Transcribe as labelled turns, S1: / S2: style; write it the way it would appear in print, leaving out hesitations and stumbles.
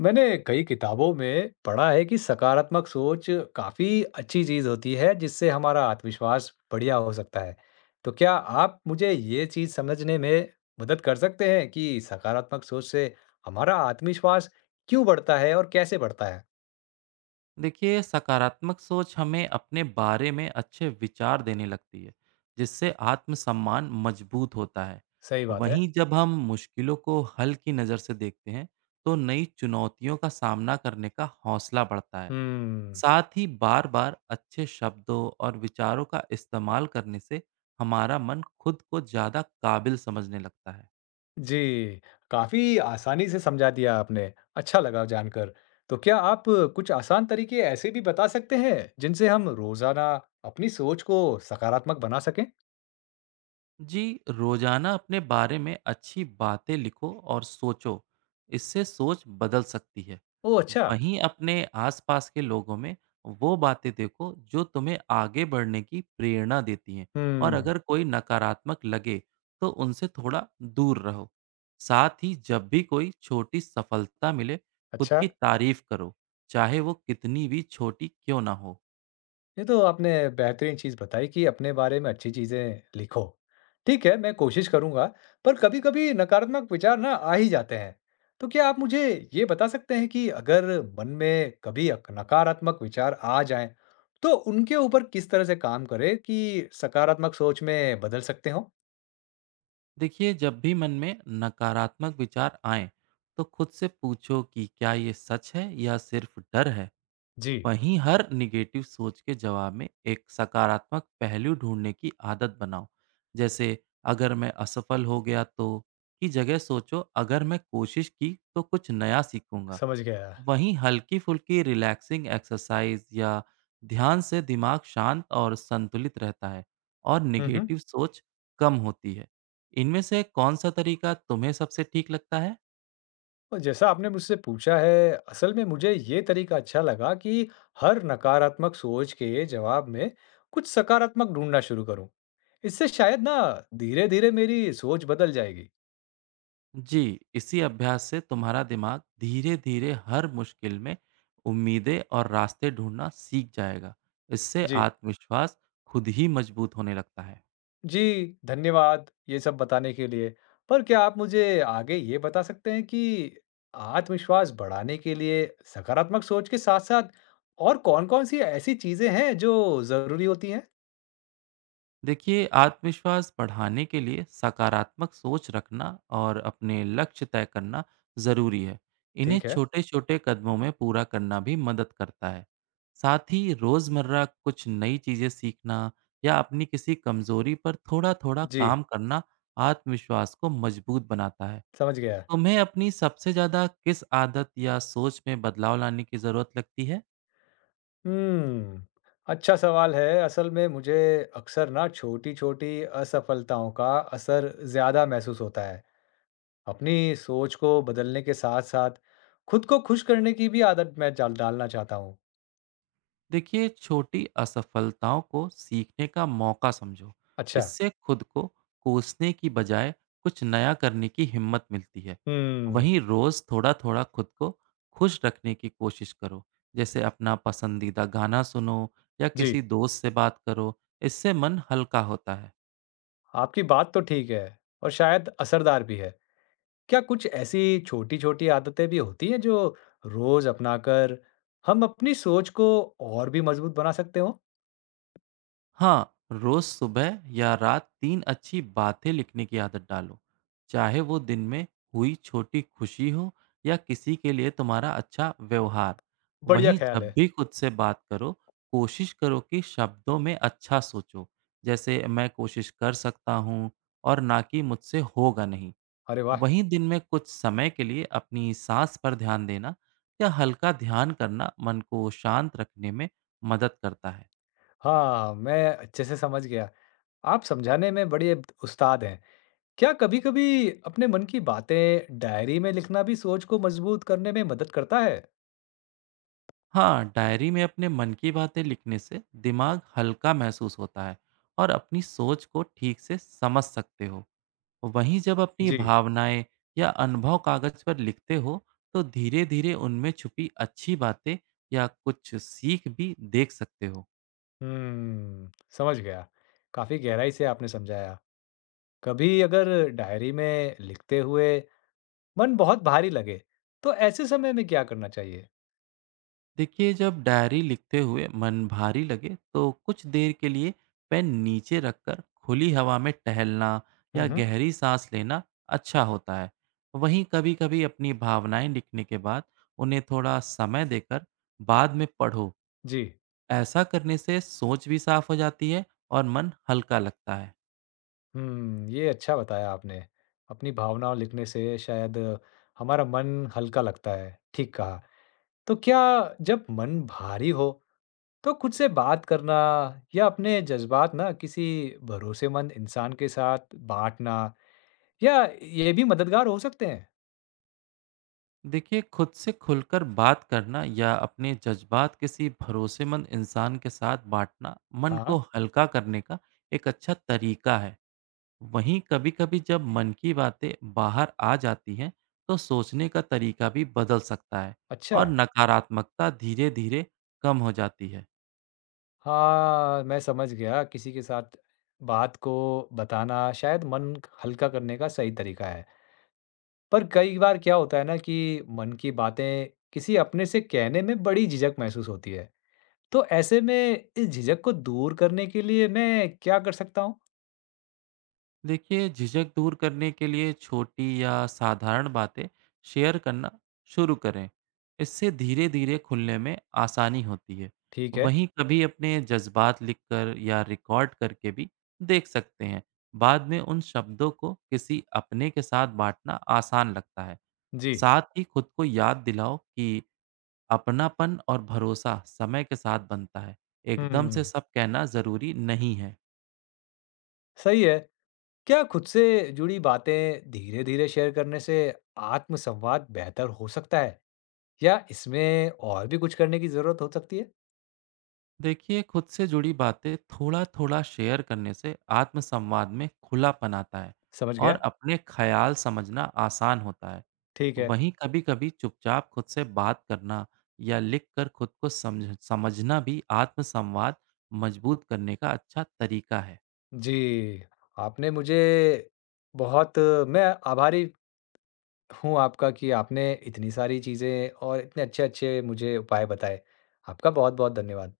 S1: मैंने कई किताबों में पढ़ा है कि सकारात्मक सोच काफी अच्छी चीज होती है जिससे हमारा आत्मविश्वास बढ़िया हो सकता है। तो क्या आप मुझे ये चीज समझने में मदद कर सकते हैं कि सकारात्मक सोच से हमारा आत्मविश्वास क्यों बढ़ता है और कैसे बढ़ता है?
S2: देखिए सकारात्मक सोच हमें अपने बारे में अच्छे विचार देने लगती है जिससे आत्मसम्मान मजबूत होता है।
S1: सही बात है।
S2: वहीं जब हम मुश्किलों को हल की नज़र से देखते हैं तो नई चुनौतियों का सामना करने का हौसला बढ़ता है।
S1: हम्म।
S2: साथ ही बार बार अच्छे शब्दों और विचारों का इस्तेमाल करने से हमारा मन खुद को ज़्यादा काबिल समझने लगता है।
S1: जी, काफी आसानी से समझा दिया आपने। अच्छा लगा जानकर। तो क्या आप कुछ आसान तरीके ऐसे भी बता सकते हैं जिनसे हम रोजाना अपनी सोच को सकारात्मक बना सकें?
S2: जी, रोजाना अपने बारे में अच्छी बातें लिखो और सोचो, इससे सोच बदल सकती है।
S1: ओह! अच्छा।
S2: वहीं अपने आसपास के लोगों में वो बातें देखो जो तुम्हें आगे बढ़ने की प्रेरणा देती हैं, और
S1: हुँ।
S2: अगर कोई नकारात्मक लगे तो उनसे थोड़ा दूर रहो। साथ ही जब भी कोई छोटी सफलता मिले, खुद
S1: अच्छा।
S2: की तारीफ करो, चाहे वो कितनी भी छोटी क्यों ना हो।
S1: ये तो आपने बेहतरीन चीज़ बताई कि अपने बारे में अच्छी चीज़ें लिखो। ठीक है, मैं कोशिश करूँगा, पर कभी-कभी नकारात्मक विचार ना आ ही जाते हैं। तो क्या आप मुझे ये बता सकते हैं कि अगर मन में कभी अक नकारात्मक विचार आ जाएँ, तो उनके ऊपर किस तरह से काम करें कि सकारात्मक सोच में बदल सकते हों?
S2: देखिए जब भी मन में नकारात्मक विचार आए तो खुद से पूछो कि क्या ये सच है या सिर्फ डर है।
S1: जी,
S2: वहीं हर निगेटिव सोच के जवाब में एक सकारात्मक पहलू ढूंढने की आदत बनाओ। जैसे, अगर मैं असफल हो गया, तो की जगह सोचो अगर मैं कोशिश की तो कुछ नया सीखूंगा।
S1: समझ गया।
S2: वहीं हल्की-फुल्की रिलैक्सिंग एक्सरसाइज या ध्यान से दिमाग शांत और संतुलित रहता है और
S1: हुँ, हुँ।
S2: नेगेटिव सोच कम होती है। इनमें से कौन सा तरीका तुम्हें सबसे ठीक लगता है?
S1: और जैसा आपने मुझसे पूछा है, असल में मुझे ये तरीका अच्छा लगा कि हर नकारात्मक सोच के जवाब में कुछ सकारात्मक ढूंढना शुरू करूं। इससे शायद ना धीरे-धीरे मेरी सोच बदल जाएगी।
S2: जी, इसी अभ्यास से तुम्हारा दिमाग धीरे-धीरे हर मुश्किल में उम्मीदें और रास्ते ढूँढना सीख जाएगा। इससे
S1: जी।
S2: आत्मविश्वास खुद ही मजबूत होने लगता है।
S1: जी, धन्यवाद ये सब बताने के लिए। पर क्या आप मुझे आगे ये बता सकते हैं कि आत्मविश्वास बढ़ाने के लिए सकारात्मक सोच के साथ-साथ और कौन-कौन सी ऐसी चीजें हैं जो ज़रूरी होती हैं?
S2: देखिए आत्मविश्वास बढ़ाने के लिए सकारात्मक सोच रखना और अपने लक्ष्य तय करना ज़रूरी है। इन्हें
S1: ठीक है।
S2: छोटे छोटे कदमों में पूरा करना भी मदद करता है। साथ ही रोज़मर्रा कुछ नई चीज़ें सीखना या अपनी किसी कमज़ोरी पर थोड़ा थोड़ा
S1: जी,
S2: काम करना आत्मविश्वास को मजबूत बनाता है।
S1: समझ गया।
S2: तुम्हें अपनी सबसे ज़्यादा किस आदत या सोच में बदलाव लाने की ज़रूरत लगती है?
S1: हम्म, अच्छा सवाल है। असल में मुझे अक्सर ना छोटी-छोटी असफलताओं का असर ज़्यादा महसूस होता है। अपनी सोच को बदलने के साथ-साथ खुद को खुश करने की भी आदत मैं डालना चाहता हूँ।
S2: देखिए छोटी असफलताओं को सीखने का मौका समझो,
S1: अच्छा।
S2: इससे खुद को कोसने की बजाय कुछ नया करने की हिम्मत मिलती है।
S1: हम्म।
S2: वहीं रोज थोड़ा थोड़ा खुद को खुश रखने की कोशिश करो, जैसे अपना पसंदीदा गाना सुनो या किसी
S1: जी,
S2: दोस्त से बात करो, इससे मन हल्का होता है।
S1: आपकी बात तो ठीक है और शायद असरदार भी है। क्या कुछ ऐसी छोटी-छोटी आदतें भी होती हैं जो रोज़ अपनाकर हम अपनी सोच को और भी मजबूत बना सकते हो?
S2: हाँ, रोज सुबह या रात 3 अच्छी बातें लिखने की आदत डालो। चाहे वो दिन में हुई छोटी खुशी हो या किसी के लिए तुम्हारा अच्छा व्यवहार।
S1: बढ़िया
S2: वहीं
S1: ख्याल
S2: जब
S1: है।
S2: भी खुद से बात करो, कोशिश करो कि शब्दों में अच्छा सोचो। जैसे, मैं कोशिश कर सकता हूँ, और ना कि मुझसे होगा नहीं।
S1: अरे वाह!
S2: वहीं दिन में कुछ समय के लिए अपनी साँस पर ध्यान देना या हल्का ध्यान करना मन को शांत रखने में मदद करता है।
S1: हाँ, मैं अच्छे से समझ गया। आप समझाने में बड़े उस्ताद हैं। क्या कभी-कभी अपने मन की बातें डायरी में लिखना भी सोच को मजबूत करने में मदद करता है?
S2: हाँ, डायरी में अपने मन की बातें लिखने से दिमाग हल्का महसूस होता है और अपनी सोच को ठीक से समझ सकते हो। वहीं जब अपनी
S1: जी।
S2: भावनाएं या अनुभव कागज पर लिखते हो तो धीरे धीरे उनमें छुपी अच्छी बातें या कुछ सीख भी देख सकते हो।
S1: हुँ, समझ गया। काफ़ी गहराई से आपने समझाया। कभी अगर डायरी में लिखते हुए मन बहुत भारी लगे, तो ऐसे समय में क्या करना चाहिए?
S2: देखिए जब डायरी लिखते हुए मन भारी लगे तो कुछ देर के लिए पेन नीचे रखकर खुली हवा में टहलना
S1: हुँ,
S2: या
S1: हुँ।
S2: गहरी सांस लेना अच्छा होता है। वहीं कभी-कभी अपनी भावनाएं लिखने के बाद उन्हें थोड़ा समय देकर बाद में पढ़ो।
S1: जी।
S2: ऐसा करने से सोच भी साफ हो जाती है और मन हल्का लगता है।
S1: हुँ, ये अच्छा बताया आपने। अपनी भावनाओं लिखने से शायद हमारा मन हल्का लगता है। ठीक कहा। तो क्या जब मन भारी हो तो खुद से बात करना या अपने जज्बात ना किसी भरोसेमंद इंसान के साथ बांटना या ये भी मददगार हो सकते हैं।
S2: देखिए खुद से खुलकर बात करना या अपने जज्बात किसी भरोसेमंद इंसान के साथ बांटना मन को
S1: हाँ।
S2: हल्का करने का एक अच्छा तरीका है। वहीं कभी-कभी जब मन की बातें बाहर आ जाती हैं, तो सोचने का तरीका भी बदल सकता है
S1: अच्छा।
S2: और नकारात्मकता धीरे-धीरे कम हो जाती है।
S1: हाँ, मैं समझ गया किसी के साथ बात को बताना शायद मन हल्का करने का सही तरीका है। पर कई बार क्या होता है ना कि मन की बातें किसी अपने से कहने में बड़ी झिझक महसूस होती है। तो ऐसे में इस झिझक को दूर करने के लिए मैं क्या कर सकता हूँ?
S2: देखिए, झिझक दूर करने के लिए छोटी या साधारण बातें शेयर करना शुरू करें। इससे धीरे-धीरे खुलने में आसानी होती है।
S1: ठीक है।
S2: वहीं कभी अपने जज्बात लिखकर या रिकॉर्ड करके भी देख सकते हैं। बाद में उन शब्दों को किसी अपने के साथ बांटना आसान लगता है।
S1: जी।
S2: साथ ही खुद को याद दिलाओ कि अपनापन और भरोसा समय के साथ बनता है, एकदम से
S1: हुँ,
S2: सब कहना ज़रूरी नहीं है।
S1: सही है। क्या खुद से जुड़ी बातें धीरे-धीरे शेयर करने से आत्मसंवाद बेहतर हो सकता है? या इसमें और भी कुछ करने की ज़रूरत हो सकती है?
S2: देखिए खुद से जुड़ी बातें थोड़ा थोड़ा शेयर करने से आत्मसंवाद में खुलापन आता है
S1: समझ
S2: और
S1: गया।
S2: अपने ख्याल समझना आसान होता है।
S1: ठीक है।
S2: वहीं कभी कभी चुपचाप खुद से बात करना या लिख कर खुद को समझना भी आत्मसंवाद मजबूत करने का अच्छा तरीका है।
S1: जी, आपने मुझे बहुत मैं आभारी हूँ आपका कि आपने इतनी सारी चीज़ें और इतने अच्छे-अच्छे मुझे उपाय बताए। आपका बहुत-बहुत धन्यवाद।